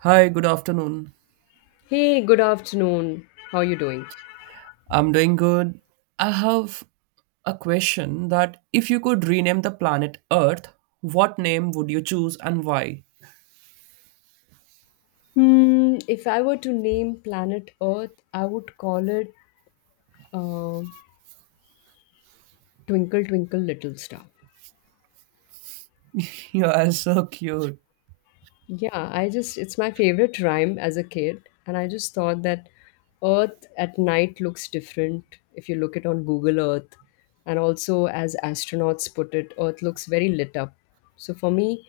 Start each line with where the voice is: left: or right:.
right: Hi, good afternoon.
left: Hey, good afternoon. How are you doing?
right: I'm doing good. I have a question that if you could rename the planet Earth, what name would you choose and why?
left: Hmm, if I were to name planet Earth, I would call it uh, Twinkle Twinkle Little Star.
right: You are so cute.
left: Yeah, I just, it's my favorite rhyme as a kid. And I just thought that Earth at night looks different if you look it on Google Earth. And also, as astronauts put it, Earth looks very lit up. So for me,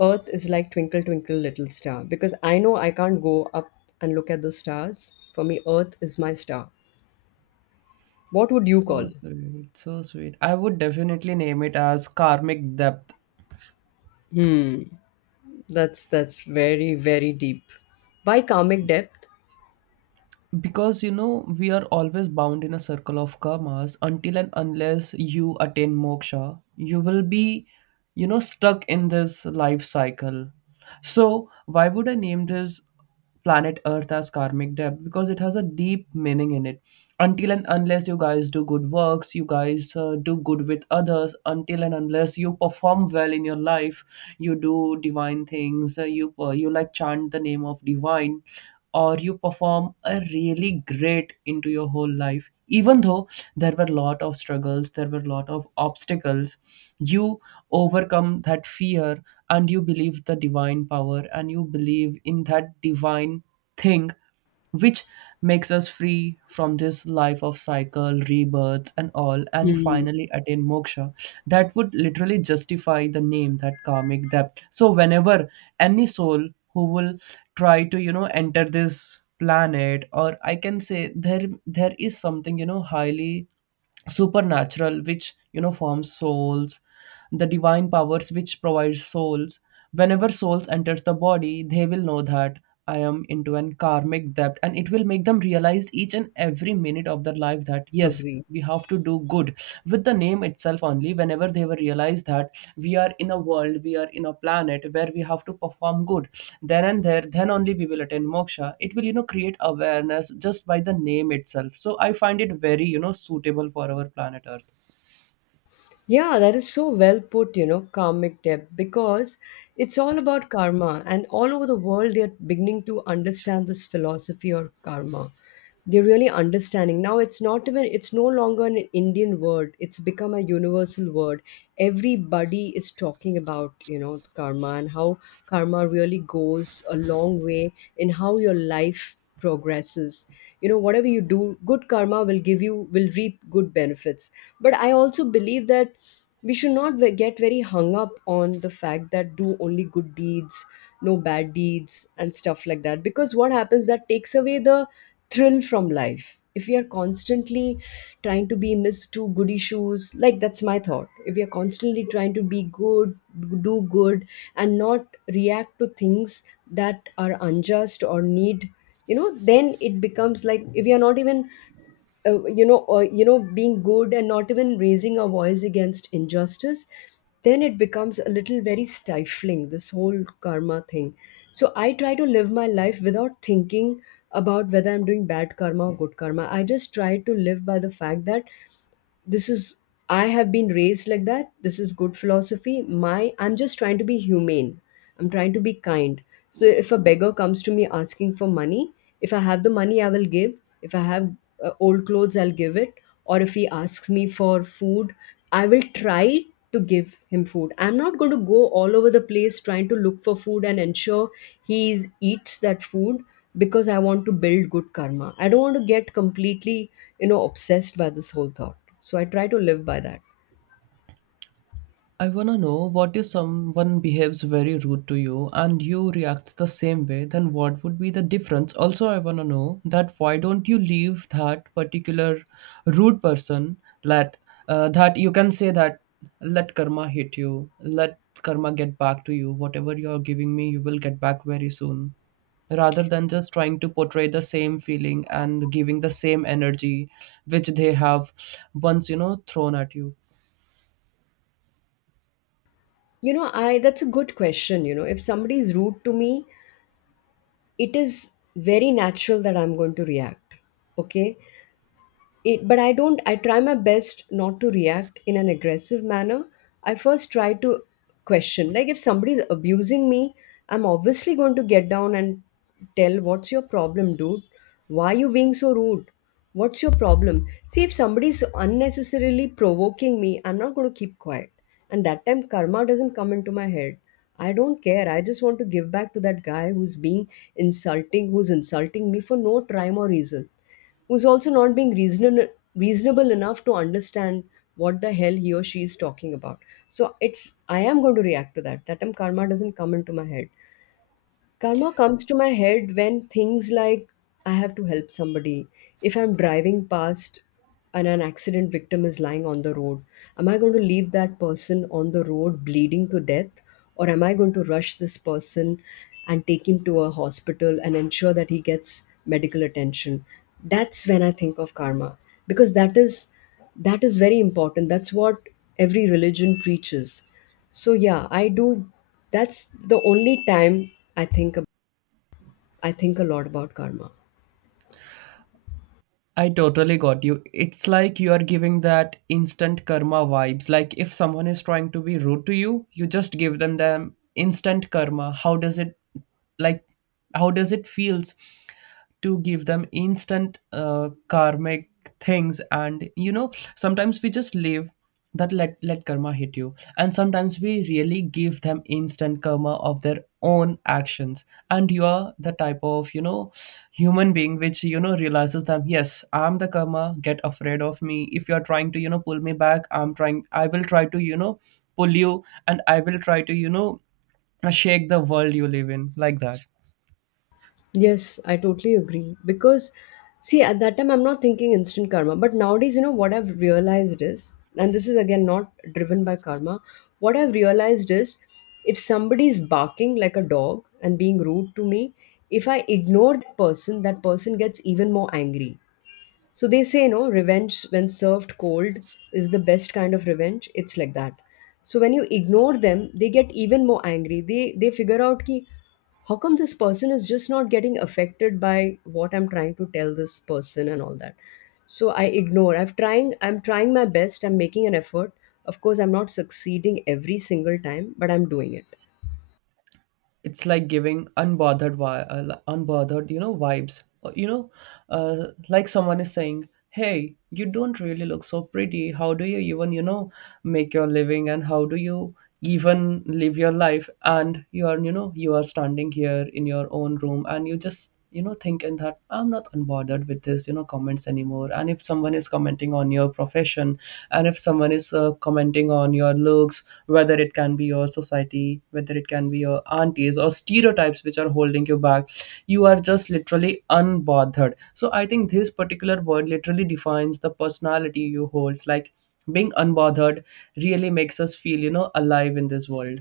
left: Earth is like Twinkle, Twinkle, Little Star because I know I can't go up and look at those stars. For me, Earth is my star. What would you
right: So
left: call?
right: sweet, so sweet. I would definitely name it as Karmic Depth
left: Hmm, that's very, very deep. By karmic depth.
right: because we are always bound in a circle of karmas until and unless you attain moksha you will be stuck in this life cycle. So why would I name this planet earth as karmic debt? Because it has a deep meaning in it. Until and unless you guys do good works, you guys do good with others, until and unless you perform well in your life, you do divine things, you like chant the name of divine, or you perform a really great into your whole life. Even though there were a lot of struggles, there were a lot of obstacles, you overcome that fear, and you believe the divine power, and you believe in that divine thing which makes us free from this life of cycle rebirths and all, and you
left: Hmm.
right: finally attain moksha. That would literally justify the name, that karmic debt. So whenever any soul who will try to enter this planet, or I can say there is something highly supernatural which forms souls, the divine powers which provides souls, whenever souls enters the body they will know that I am into an karmic debt, and it will make them realize each and every minute of their life that yes,
left: Agree.
right: we have to do good. With the name itself only, whenever they will realize that we are in a world, we are in a planet where we have to perform good, then and there, then only we will attain moksha. It will create awareness just by the name itself. So I find it very suitable for our planet earth.
left: Yeah, that is so well put, you know, karmic debt, because it's all about karma. And all over the world, they're beginning to understand this philosophy or karma. They're really understanding. Now, it's not even, it's no longer an Indian word, it's become a universal word. Everybody is talking about, you know, karma and how karma really goes a long way in how your life progresses. You know, whatever you do, good karma will give you, will reap good benefits. But I also believe that we should not get very hung up on the fact that do only good deeds, no bad deeds and stuff like that, because what happens that takes away the thrill from life if we are constantly trying to be miss two goody shoes. Like, that's my thought. If we are constantly trying to be good, do good, and not react to things that are unjust or need, you know, then it becomes like we are not even, you know, being good and not even raising our voice against injustice. Then it becomes a little very stifling, this whole karma thing. So I try to live my life without thinking about whether I'm doing bad karma or good karma. I just try to live by the fact that this is, I have been raised like that, this is good philosophy. My, I'm just trying to be humane. I'm trying to be kind. So if a beggar comes to me asking for money, if I have the money, I will give. If I have old clothes, I'll give it. Or if he asks me for food, I will try to give him food. I'm not going to go all over the place trying to look for food and ensure eats that food, because I want to build good karma. I don't want to get completely, you know, obsessed by this whole thought. So I try to live by that.
right: I wanna know what if someone behaves very rude to you and you react the same way, then what would be the difference? Also, I wanna know that why don't you leave that particular rude person. Let That you can say that, let karma hit you, let karma get back to you. Whatever you're giving me, you will get back very soon. Rather than just trying to portray the same feeling and giving the same energy which they have once thrown at you.
left: You know, I, that's a good question. You know, if somebody is rude to me, it is very natural that I'm going to react. Okay. It, but I don't, I try my best not to react in an aggressive manner. I first try to question, like, if somebody's abusing me, I'm obviously going to get down and tell, what's your problem, dude? Why are you being so rude? What's your problem? See, if somebody's unnecessarily provoking me, I'm not going to keep quiet. And that time karma doesn't come into my head. I don't care. I just want to give back to that guy who's being insulting, who's insulting me for no rhyme or reason, who's also not being reasonable enough to understand what the hell he or she is talking about. So it's, I am going to react to that. That term karma doesn't come into my head. Karma comes to my head when things like I have to help somebody. If I'm driving past and an accident victim is lying on the road, am I going to leave that person on the road bleeding to death? Or am I going to rush this person and take him to a hospital and ensure that he gets medical attention? That's when I think of karma, because that is, that is very important. That's what every religion preaches. So yeah, I do. That's the only time I I think a lot about karma.
right: I totally got you. It's like you are giving that instant karma vibes. Like if someone is trying to be rude to you, you just give them instant karma. Like how does it feels to give them instant karmic things? And sometimes we just leave that, let karma hit you, and sometimes we really give them instant karma of their own actions. And you are the type of human being which realizes that yes, I'm the karma, get afraid of me. If you're trying to pull me back, I will try to pull you, and I will try to shake the world you live in, like that.
left: Yes, I totally agree, because see at that time I'm not thinking instant karma, but nowadays, you know what I've realized is, and this is again not driven by karma. What I've realized is, if somebody is barking like a dog and being rude to me, if I ignore that person gets even more angry. So they say, you know, revenge when served cold is the best kind of revenge. It's like that. So when you ignore them, they get even more angry. They figure out ki, how come this person is just not getting affected by what I'm trying to tell this person and all that. So I ignore. I'm trying my best. I'm making an effort. Of course, I'm not succeeding every single time, but I'm doing it.
right: It's like giving unbothered unbothered vibes. Like someone is saying, hey, you don't really look so pretty, how do you even make your living, and how do you even live your life? And you are standing here in your own room, and you just thinking that I'm not unbothered with this comments anymore. And if someone is commenting on your profession, and if someone is commenting on your looks, whether it can be your society, whether it can be your aunties or stereotypes which are holding you back, you are just literally unbothered. So I think this particular word literally defines the personality you hold, like being unbothered really makes us feel alive in this world.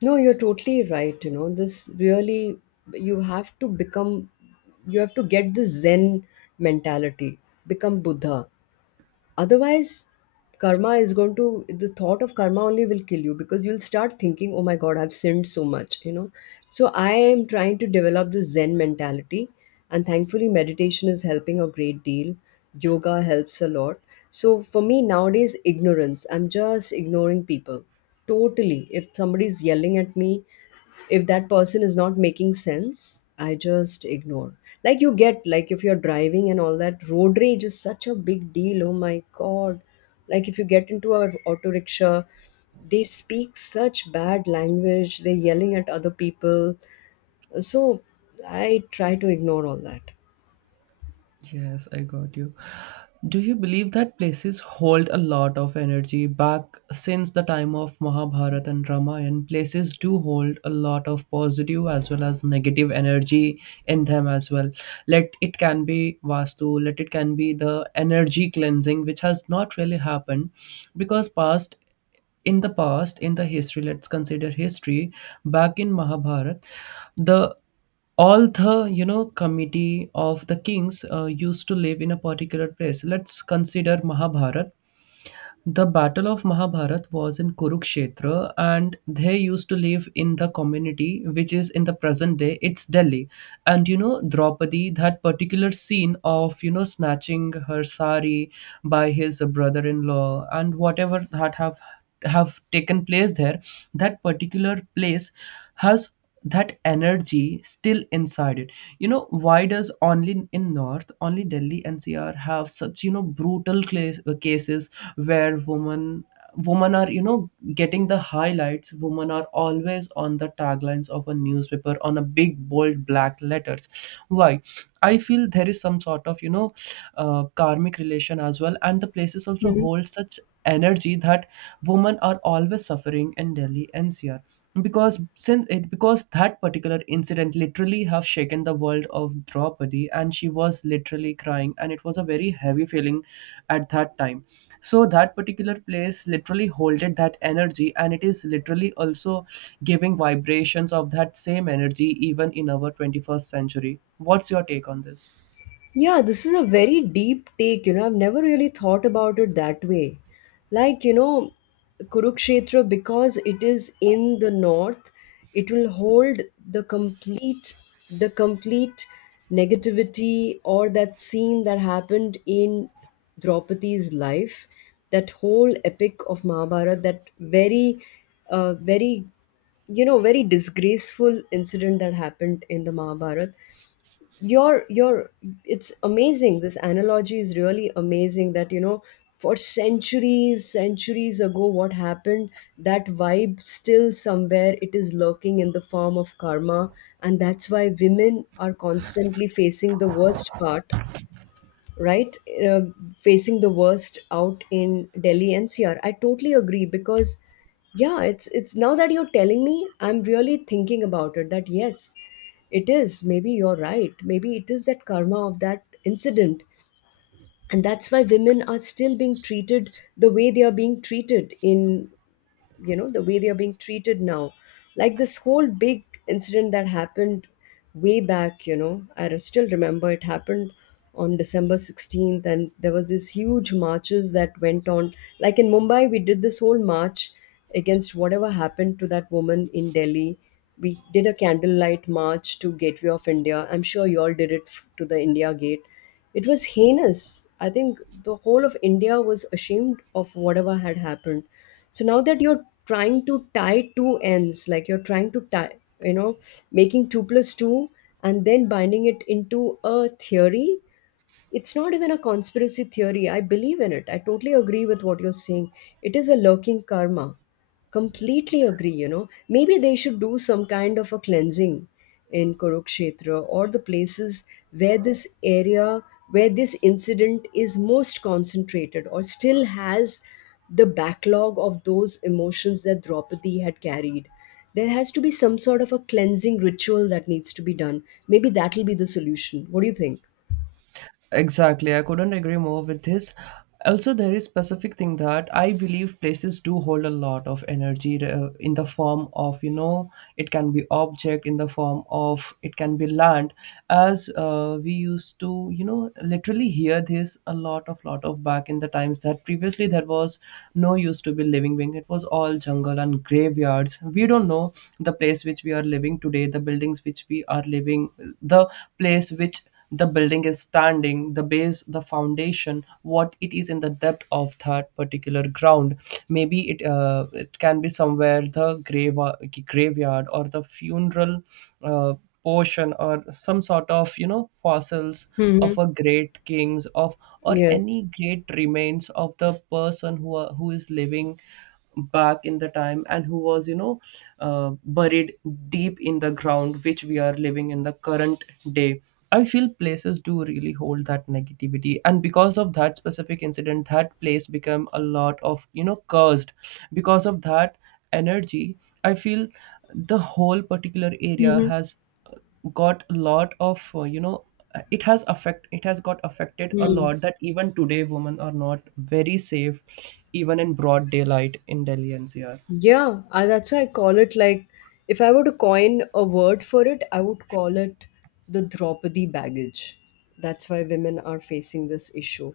left: No, you're totally right. You know, this really, you have to become, you have to get the Zen mentality, become Buddha. Otherwise, karma is going to, the thought of karma only will kill you, because you'll start thinking, oh my God, I've sinned so much, you know. So I am trying to develop the Zen mentality. And thankfully, meditation is helping a great deal. Yoga helps a lot. So for me, nowadays, ignorance, I'm just ignoring people totally. If somebody's yelling at me, if that person is not making sense, I just ignore. Like, you get, like if you're driving and all that, road rage is such a big deal, oh my God. Like if you get into a auto rickshaw, they speak such bad language, they're yelling at other people. So I try to ignore all that.
right: Yes, I got you. Do you believe that places hold a lot of energy? Back since the time of Mahabharata and Ramayana, places do hold a lot of positive as well as negative energy in them as well. Let it can be Vastu, let it can be the energy cleansing, which has not really happened because past in the history, let's consider history, back in mahabharat, the Alther, committee of the kings used to live in a particular place. Let's consider Mahabharata. The Battle of Mahabharat was in Kurukshetra, and they used to live in the community, which is in the present day, it's Delhi. And Draupadi, that particular scene of snatching her sari by his brother-in-law, and whatever that have taken place there, that particular place has that energy still inside it. You know why does only in north, only Delhi NCR have such brutal cases where women are getting the highlights? Women are always on the taglines of a newspaper, on a big bold black letters. Why? I feel there is some sort of karmic relation as well, and the places also hold such energy that women are always suffering in Delhi NCR. Because since it Because that particular incident literally have shaken the world of Draupadi, and she was literally crying, and it was a very heavy feeling at that time. So that particular place literally holded that energy, and it is literally also giving vibrations of that same energy even in our 21st century. What's your take on this?
left: Yeah, this is a very deep take. You know, I've never really thought about it that way. Like, you know, Kurukshetra, because it is in the north, it will hold the complete, the complete negativity, or that scene that happened in Draupadi's life, that whole epic of Mahabharata, that very, very, you know, very disgraceful incident that happened in the Mahabharata. You're, it's amazing, this analogy is really amazing, that, you know, for centuries ago what happened, that vibe still somewhere, it is lurking in the form of karma, and that's why women are constantly facing the worst part, right? Uh, facing the worst out in Delhi NCR. I totally agree, because yeah, it's now that you're telling me, I'm really thinking about it, that yes, it is, maybe you're right, maybe it is that karma of that incident, and that's why women are still being treated the way they are being treated in, you know, the way they are being treated now. Like, this whole big incident that happened way back, you know, I still remember, it happened on December 16th, and there was this huge marches that went on. Like, in Mumbai we did this whole march against whatever happened to that woman in Delhi. We did a candlelight march to Gateway of India. I'm sure you all did it to the India Gate. It was heinous. I think the whole of India was ashamed of whatever had happened. So now that you're trying to tie two ends, like, you're trying to tie, you know, making 2 plus 2 and then binding it into a theory, it's not even a conspiracy theory. I believe in it. I totally agree with what you're saying. It is a lurking karma. Completely agree, you know. Maybe they should do some kind of a cleansing in Kurukshetra, or the places where this area, where this incident is most concentrated or still has the backlog of those emotions that Draupadi had carried. There has to be some sort of a cleansing ritual that needs to be done. Maybe that'll be the solution. What do you think?
right: Exactly, I couldn't agree more with this. Also, there is specific thing that I believe places do hold a lot of energy in the form of, it can be object, in the form of it can be land. As we used to literally hear this a lot of back in the times that previously there was no used to be living being, it was all jungle and graveyards, we don't know. The place which we are living today, the buildings which we are living, the place which the building is standing, the base, the foundation, what it is in the depth of that particular ground. Maybe it can be somewhere the graveyard, or the funeral uh, portion, or some sort of fossils of
left: Hmm.
right: a great kings of, or
left: Yes.
right: any great remains of the person who are, who is living back in the time, and who was buried deep in the ground which we are living in the current day. I feel places do really hold that negativity, and because of that specific incident that place became a lot of cursed because of that energy. I feel the whole particular area
left: Mm-hmm.
right: has got a lot of it has got affected a
left: Mm.
right: lot that even today women are not very safe, even in broad daylight in Delhi NCR.
left: Yeah, I, that's why I call it, like, if I were to coin a word for it, I would call it the Draupadi baggage. That's why women are facing this issue.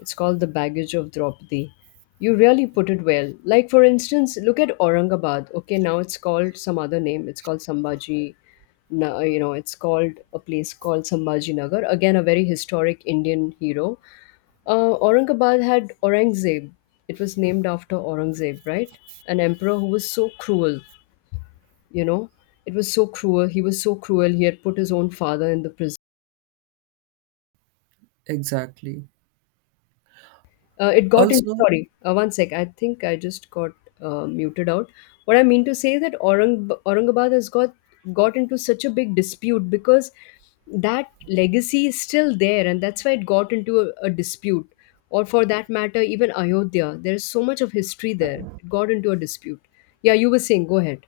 left: It's called the baggage of Draupadi. You really put it well. Like, for instance, look at Aurangabad. Okay, now it's called some other name, it's called Sambhaji. You know, it's called a place called Sambhaji Nagar. Again, a very historic Indian hero. Aurangabad had Aurangzeb. It was named after Aurangzeb, right? An emperor who was so cruel, you know. It was so cruel. He was so cruel. He had put his own father in the prison.
right: Exactly,
left: It got in.
right: also,
left: Sorry, one sec. I think I just got muted out. What I mean to say is that Aurangabad has got into such a big dispute because that legacy is still there, and that's why it got into a dispute. Or for that matter, even Ayodhya. There is so much of history there. It got into a dispute. Yeah, you were saying. Go ahead.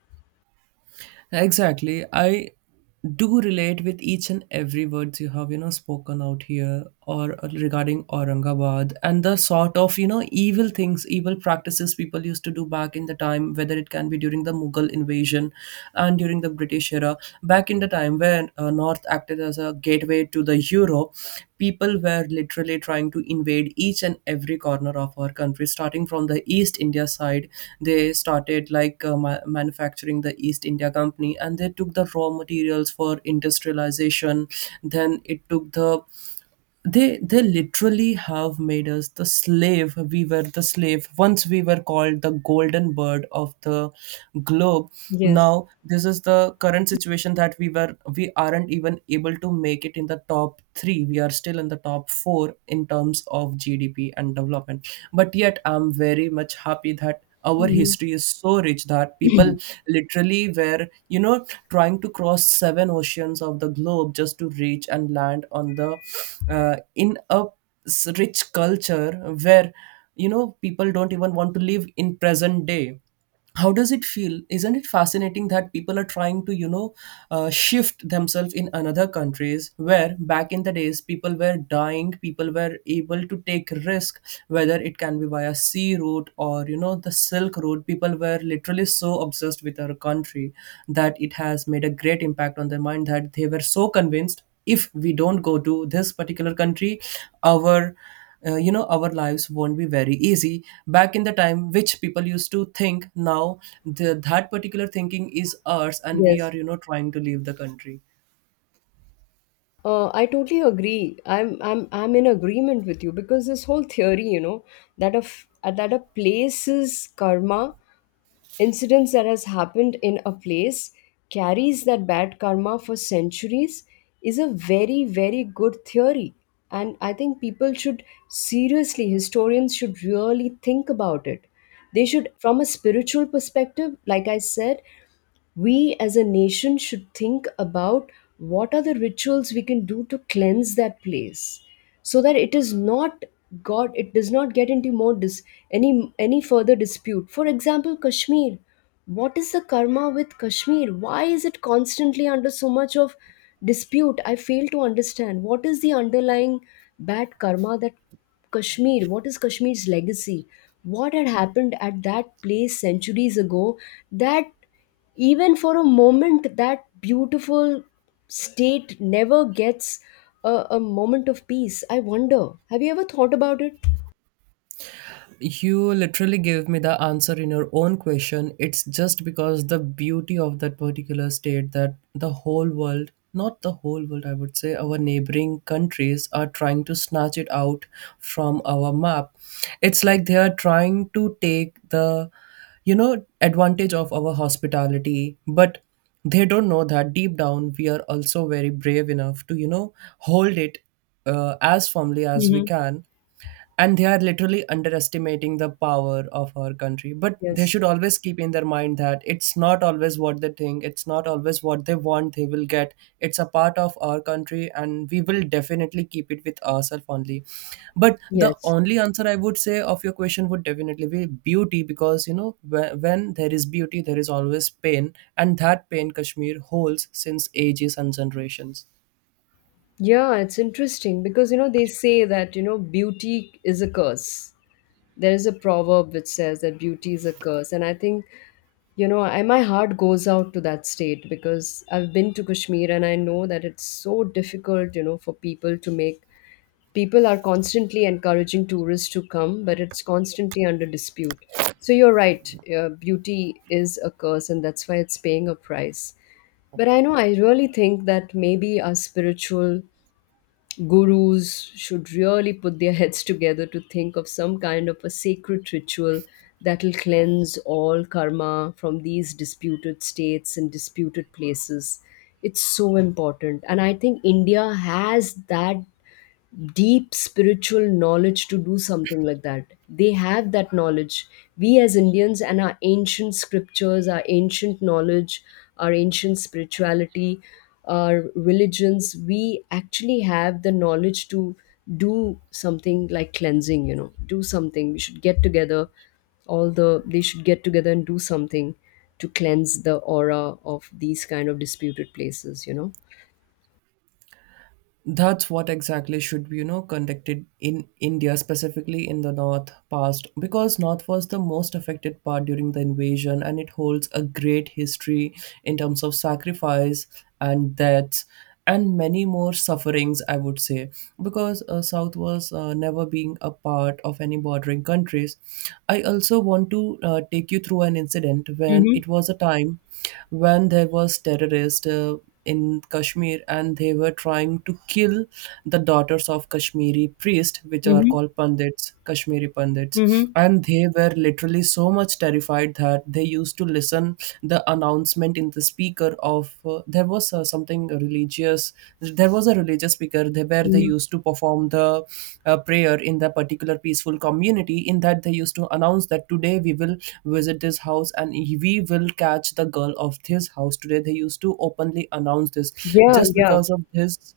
right: exactly, I do relate with each and every words you have spoken out here, or regarding Aurangabad and the sort of evil things, evil practices people used to do back in the time, whether it can be during the Mughal invasion and during the British era, back in the time when north acted as a gateway to the Europe, people were literally trying to invade each and every corner of our country. Starting from the East India side, they started like manufacturing the East India Company, and they took the raw materials for industrialization. Then it took the they literally have made us the slave. We were the slave. Once we were called the golden bird of the globe.
left: Yes.
right: Now this is the current situation that we aren't even able to make it in the top 3. We are still in the top 4 in terms of GDP and development, but yet I'm very much happy that our
left: Mhm.
right: history is so rich that people literally were trying to cross 7 oceans of the globe just to reach and land on the in a s- rich culture where, you know, people don't even want to live in present day. How does it feel? Isn't it fascinating that people are trying to, you know, shift themselves in another countries where back in the days people were dying, people were able to take risk, whether it can be via sea route or, you know, the silk route. People were literally so obsessed with our country that it has made a great impact on their mind that they were so convinced, if we don't go to this particular country, our you know, our lives won't be very easy back in the time, which people used to think. Now that particular thinking is ours and we are,
left: Yes.
right: you know, trying to leave the country.
left: I totally agree. I'm in agreement with you because this whole theory, you know, that of that a place's karma, incidents that has happened in a place carries that bad karma for centuries, is a very good theory, and I think people should seriously, historians should really think about it. They should, from a spiritual perspective, like I said, we as a nation should think about what are the rituals we can do to cleanse that place so that it is not got it does not get into more any further dispute. For example, Kashmir. What is the karma with Kashmir? Why is it constantly under so much of dispute? I fail to understand, what is the underlying bad karma that kashmir what is Kashmir's legacy? What had happened at that place centuries ago that even for a moment that beautiful state never gets a moment of peace? I wonder, have you ever thought about it?
right: You literally gave me the answer in your own question. It's just because the beauty of that particular state that the whole world, not the whole world, I would say, our neighboring countries are trying to snatch it out from our map. It's like they are trying to take the, you know, advantage of our hospitality, but they don't know that deep down we are also very brave enough to, you know, hold it as firmly as we
left: hmm
right: can, and they are literally underestimating the power of our country. But they
left: yes.
right: should always keep in their mind that it's not always what they think, it's not always what they want they will get. It's a part of our country and we will definitely keep it with ourselves only. But the
left: Yes.
right: only answer I would say of your question would definitely be beauty, because, you know, when there is beauty there is always pain, and that pain Kashmir holds since ages and generations.
left: Yeah, it's interesting because, you know, they say that, you know, beauty is a curse. There is a proverb which says that beauty is a curse. And I think, you know, my heart goes out to that state because I've been to Kashmir and I know that it's so difficult, you know, for people to make, people are constantly encouraging tourists to come, but it's constantly under dispute. So you're right, beauty is a curse, and that's why it's paying a price. But I know I really think that maybe our spiritual gurus should really put their heads together to think of some kind of a sacred ritual that'll cleanse all karma from these disputed states and disputed places. It's so important. And I think India has that deep spiritual knowledge to do something like that. They have that knowledge. We as Indians and our ancient scriptures, our ancient knowledge, our ancient spirituality, our religions, we actually have the knowledge to do something like cleansing, do something. We should get together, they should get together and do something to cleanse the aura of these kind of disputed places.
right: That's what exactly should be, you know, conducted in India, specifically in the north past, because north was the most affected part during the invasion and it holds a great history in terms of sacrifice and deaths and many more sufferings, I would say, because south was never being a part of any bordering countries. I also want to take you through an incident when
left: Mm-hmm.
right: it was a time when there was terrorist in Kashmir, and they were trying to kill the daughters of Kashmiri priests, which are
left: Mm-hmm.
right: called Pandits, Kashmiri Pandits.
left: Mm-hmm.
right: And they were literally so much terrified that they used to listen the announcement in the speaker of there was something religious. There was a religious speaker there where they
left: Mm-hmm.
right: used to perform the prayer in the particular peaceful community. In that they used to announce that today we will visit this house and we will catch the girl of this house. Today they used to openly announce this
left: Yeah,
right: just
left: yeah.
right: because of this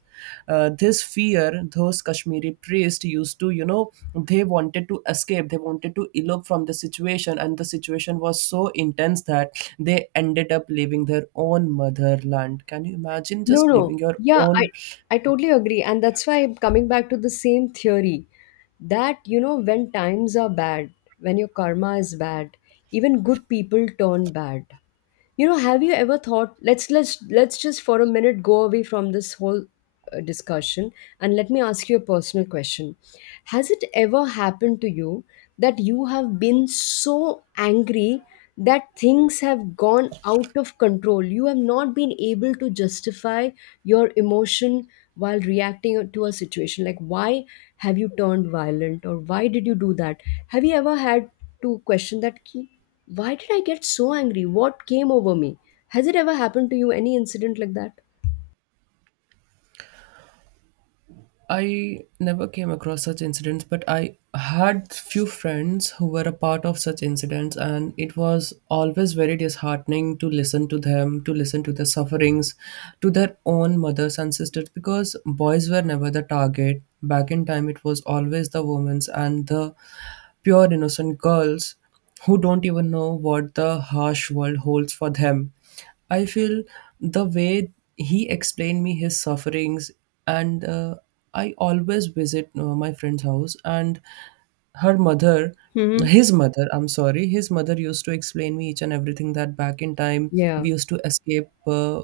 right: uh, this fear. Those Kashmiri priests used to, you know, they wanted to escape, they wanted to elope from the situation, and the situation was so intense that they ended up leaving their own motherland. Can you imagine
left: No,
right: just
left: no.
right: leaving your
left: Yeah,
right: own?
left: I totally agree. And that's why I'm coming back to the same theory that, you know, when times are bad, when your karma is bad, even good people turn bad. You know, have you ever thought, let's just for a minute go away from this whole discussion and let me ask you a personal question. Has it ever happened to you that you have been so angry that things have gone out of control? You have not been able to justify your emotion while reacting to a situation. Like, why have you turned violent or why did you do that? Have you ever had to question that key? Why did I get so angry? What came over me? Has it ever happened to you? Any incident like that?
right: I never came across such incidents, but I had few friends who were a part of such incidents, and it was always very disheartening to listen to them, to listen to their sufferings, to their own mothers and sisters, because boys were never the target. Back in time, it was always the women's and the pure innocent girls who don't even know what the harsh world holds for them. I feel the way he explained me his sufferings, and I always visit my friend's house, and her mother,
left: hmm
right: his mother, I'm sorry, his mother used to explain me each and everything that back in time
left: Yeah.
right: we used to escape.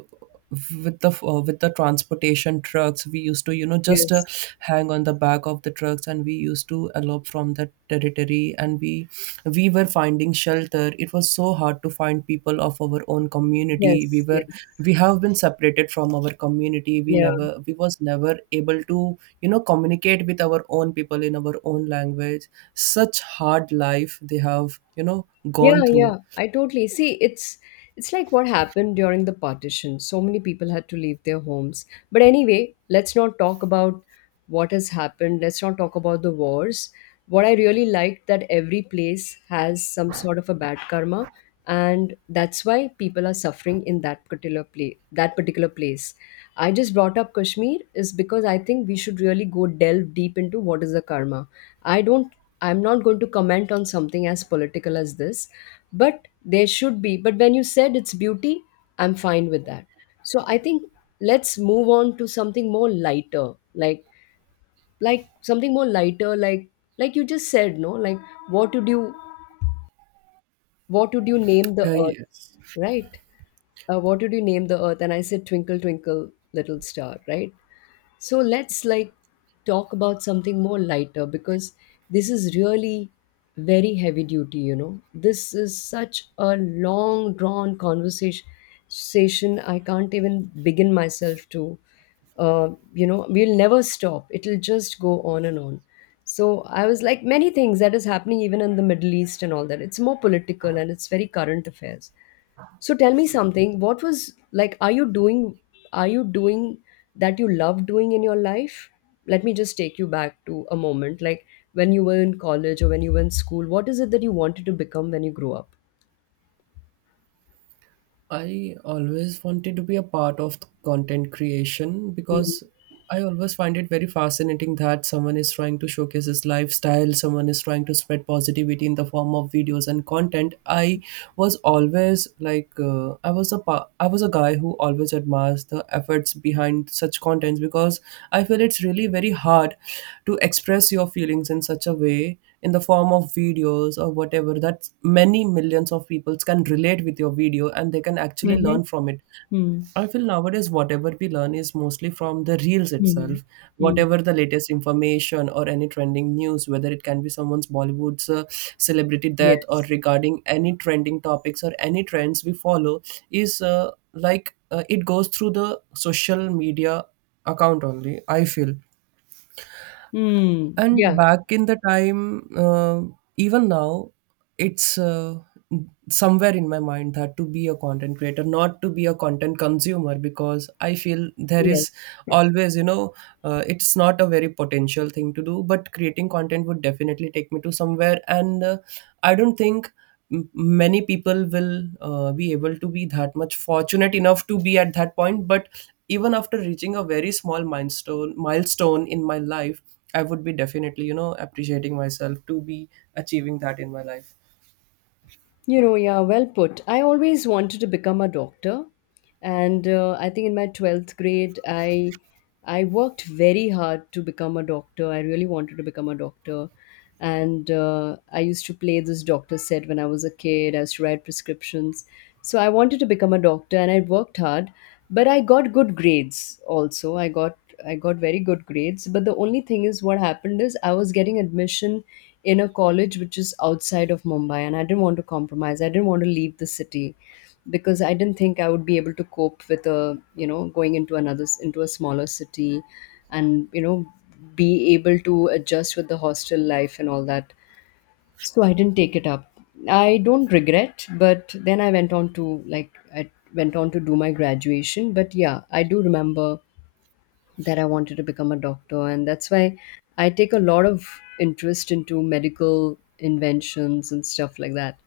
right: With the with the transportation trucks, we used to, you know, just
left: Yes.
right: hang on the back of the trucks, and we used to elope from that territory. And we were finding shelter. It was so hard to find people of our own community. We
left: Yes.
right: were
left: Yes.
right: we have been separated from our community. we
left: Yeah.
right: never we was never able to, you know, communicate with our own people in our own language. Such hard life they have, you know,
left: Yeah,
right: gone through.
left: yeah, I totally see. It's like what happened during the partition. So many people had to leave their homes. But anyway, let's not talk about what has happened. Let's not talk about the wars. What I really liked that every place has some sort of a bad karma, and that's why people are suffering in that particular place. That particular place. I just brought up Kashmir is because I think we should really go delve deep into what is the karma. I don't. I'm not going to comment on something as political as this, but there should be, but when you said it's beauty, I'm fine with that. So I think let's move on to something more lighter, like like something more lighter like like you just said, no, like, what would you, what would you name the earth,
right: Yes,
left: right? What would you name the earth? And I said, twinkle twinkle little star, right? So let's like talk about something more lighter because this is really very heavy duty. You know, this is such a long drawn conversation, I can't even begin myself to, you know, we'll never stop, it'll just go on and on. So I was like, many things that is happening even in the Middle East and all that, it's more political and it's very current affairs. So tell me something, what was like, are you doing that you love doing in your life? Let me just take you back to a moment, like when you were in college or when you were in school, what is it that you wanted to become when you grew up?
right: I always wanted to be a part of content creation because I always find it very fascinating that someone is trying to showcase his lifestyle, someone is trying to spread positivity in the form of videos and content. I was always like, I was a guy who always admires the efforts behind such contents, because I feel it's really very hard to express your feelings in such a way in the form of videos or whatever, that many millions of people can relate with your video and they can actually
left: Mm-hmm.
right: learn from it. I feel nowadays whatever we learn is mostly from the reels
left: Mm-hmm.
right: itself.
left: Mm-hmm.
right: Whatever the latest information or any trending news, whether it can be someone's Bollywood's celebrity death or
left: Yes.
right: regarding any trending topics or any trends we follow, is it goes through the social media account only, I feel.
left: Mm-hmm.
right: And
left: Yeah.
right: back in the time, even now, it's somewhere in my mind that to be a content creator, not to be a content consumer, because I feel there
left: Yes.
right: is always, you know, it's not a very potential thing to do, but creating content would definitely take me to somewhere. And I don't think many people will be able to be that much fortunate enough to be at that point. But even after reaching a very small milestone in my life, I would be definitely, you know, appreciating myself to be achieving that in my life.
left: You know, yeah, well put. I always wanted to become a doctor, and I think in my twelfth grade, I worked very hard to become a doctor. I really wanted to become a doctor, and I used to play this doctor set when I was a kid. I used to write prescriptions, so I wanted to become a doctor, and I worked hard. But I got good grades also. I got very good grades. But the only thing is, what happened is I was getting admission in a college which is outside of Mumbai, and I didn't want to compromise. I didn't want to leave the city because I didn't think I would be able to cope with a, you know, going into another, into a smaller city, and, you know, be able to adjust with the hostel life and all that. So I didn't take it up. I don't regret, but then I went on to do my graduation, but yeah, I do remember that I wanted to become a doctor, and that's why I take a lot of interest into medical inventions and stuff like that.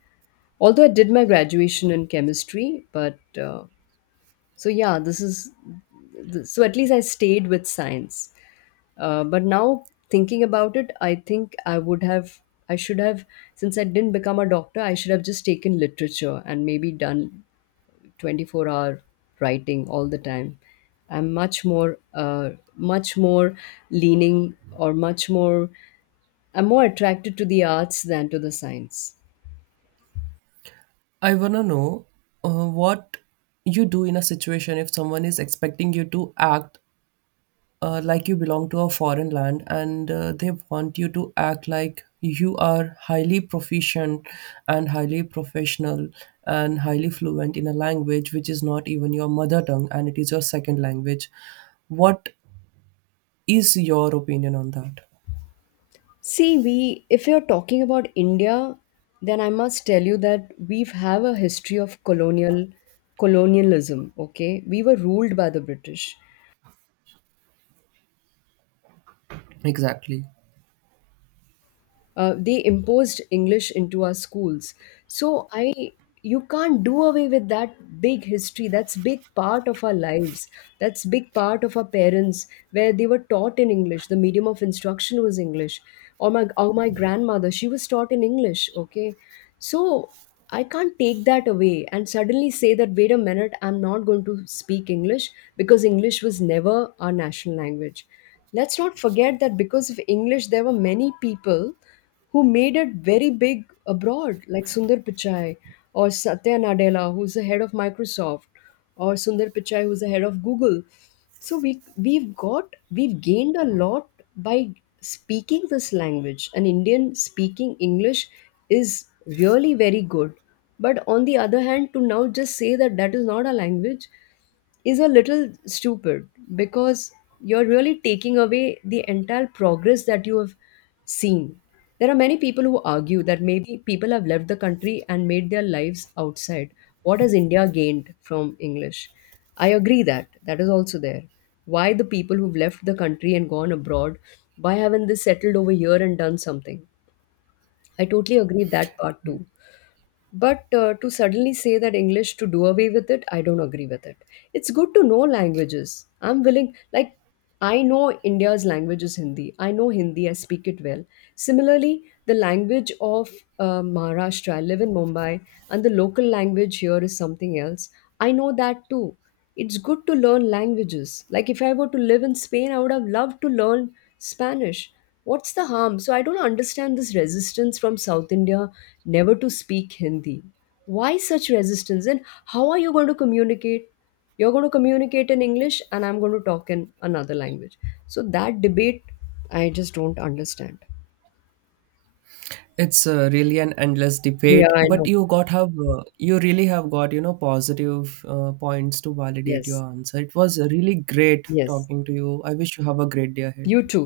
left: Although I did my graduation in chemistry, but so yeah, this is so at least I stayed with science. But now thinking about it, I think I should have, since I didn't become a doctor, I should have just taken literature and maybe done 24-hour writing all the time. I'm much more uh, much more leaning, or much more, I'm more attracted to the arts than to the science.
right: I want to know what you do in a situation if someone is expecting you to act like you belong to a foreign land, and they want you to act like you are highly proficient and highly professional and highly fluent in a language which is not even your mother tongue and it is your second language. What is your opinion on that?
left: See, we if you're talking about India, then I must tell you that we have a history of colonialism. Okay, we were ruled by the British.
right: Exactly,
left: They imposed English into our schools. So i you can't do away with that big history. That's big part of our lives. That's big part of our parents, where they were taught in English, the medium of instruction was English. Or my grandmother, she was taught in English. Okay, so I can't take that away and suddenly say that, wait a minute, I'm not going to speak English, because English was never our national language. Let's not forget that because of English, there were many people who made it very big abroad, like Sundar Pichai or Satya Nadella, who's the head of Microsoft, or Sundar Pichai, who's the head of Google. So we we've got we've gained a lot by speaking this language. An Indian speaking English is really very good. But on the other hand, to now just say that that is not a language, is a little stupid because you're really taking away the entire progress that you have seen. There are many people who argue that maybe people have left the country and made their lives outside. What has India gained from English? I agree that that is also there. Why the people who've left the country and gone abroad, why haven't they settled over here and done something? I totally agree that part too. But to suddenly say that English to do away with it, I don't agree with it. It's good to know languages. I'm willing, like, I know India's language is Hindi. I know Hindi, I speak it well. Similarly, the language of Maharashtra, I live in Mumbai, and the local language here is something else. I know that too. It's good to learn languages. Like if I were to live in Spain, I would have loved to learn Spanish. What's the harm? So I don't understand this resistance from South India never to speak Hindi. Why such resistance? And how are you going to communicate? You're going to communicate in English, and I'm going to talk in another language. So that debate, I just don't understand.
right: it's really an endless
left: Yeah,
right: debate,
left: I
right: but
left: know.
right: you really have got, you know, positive points to validate your
left: Yes,
right: answer. It was really great
left: yes.
right: talking to you. I wish you have a great day
left: You
right: ahead.
left: too.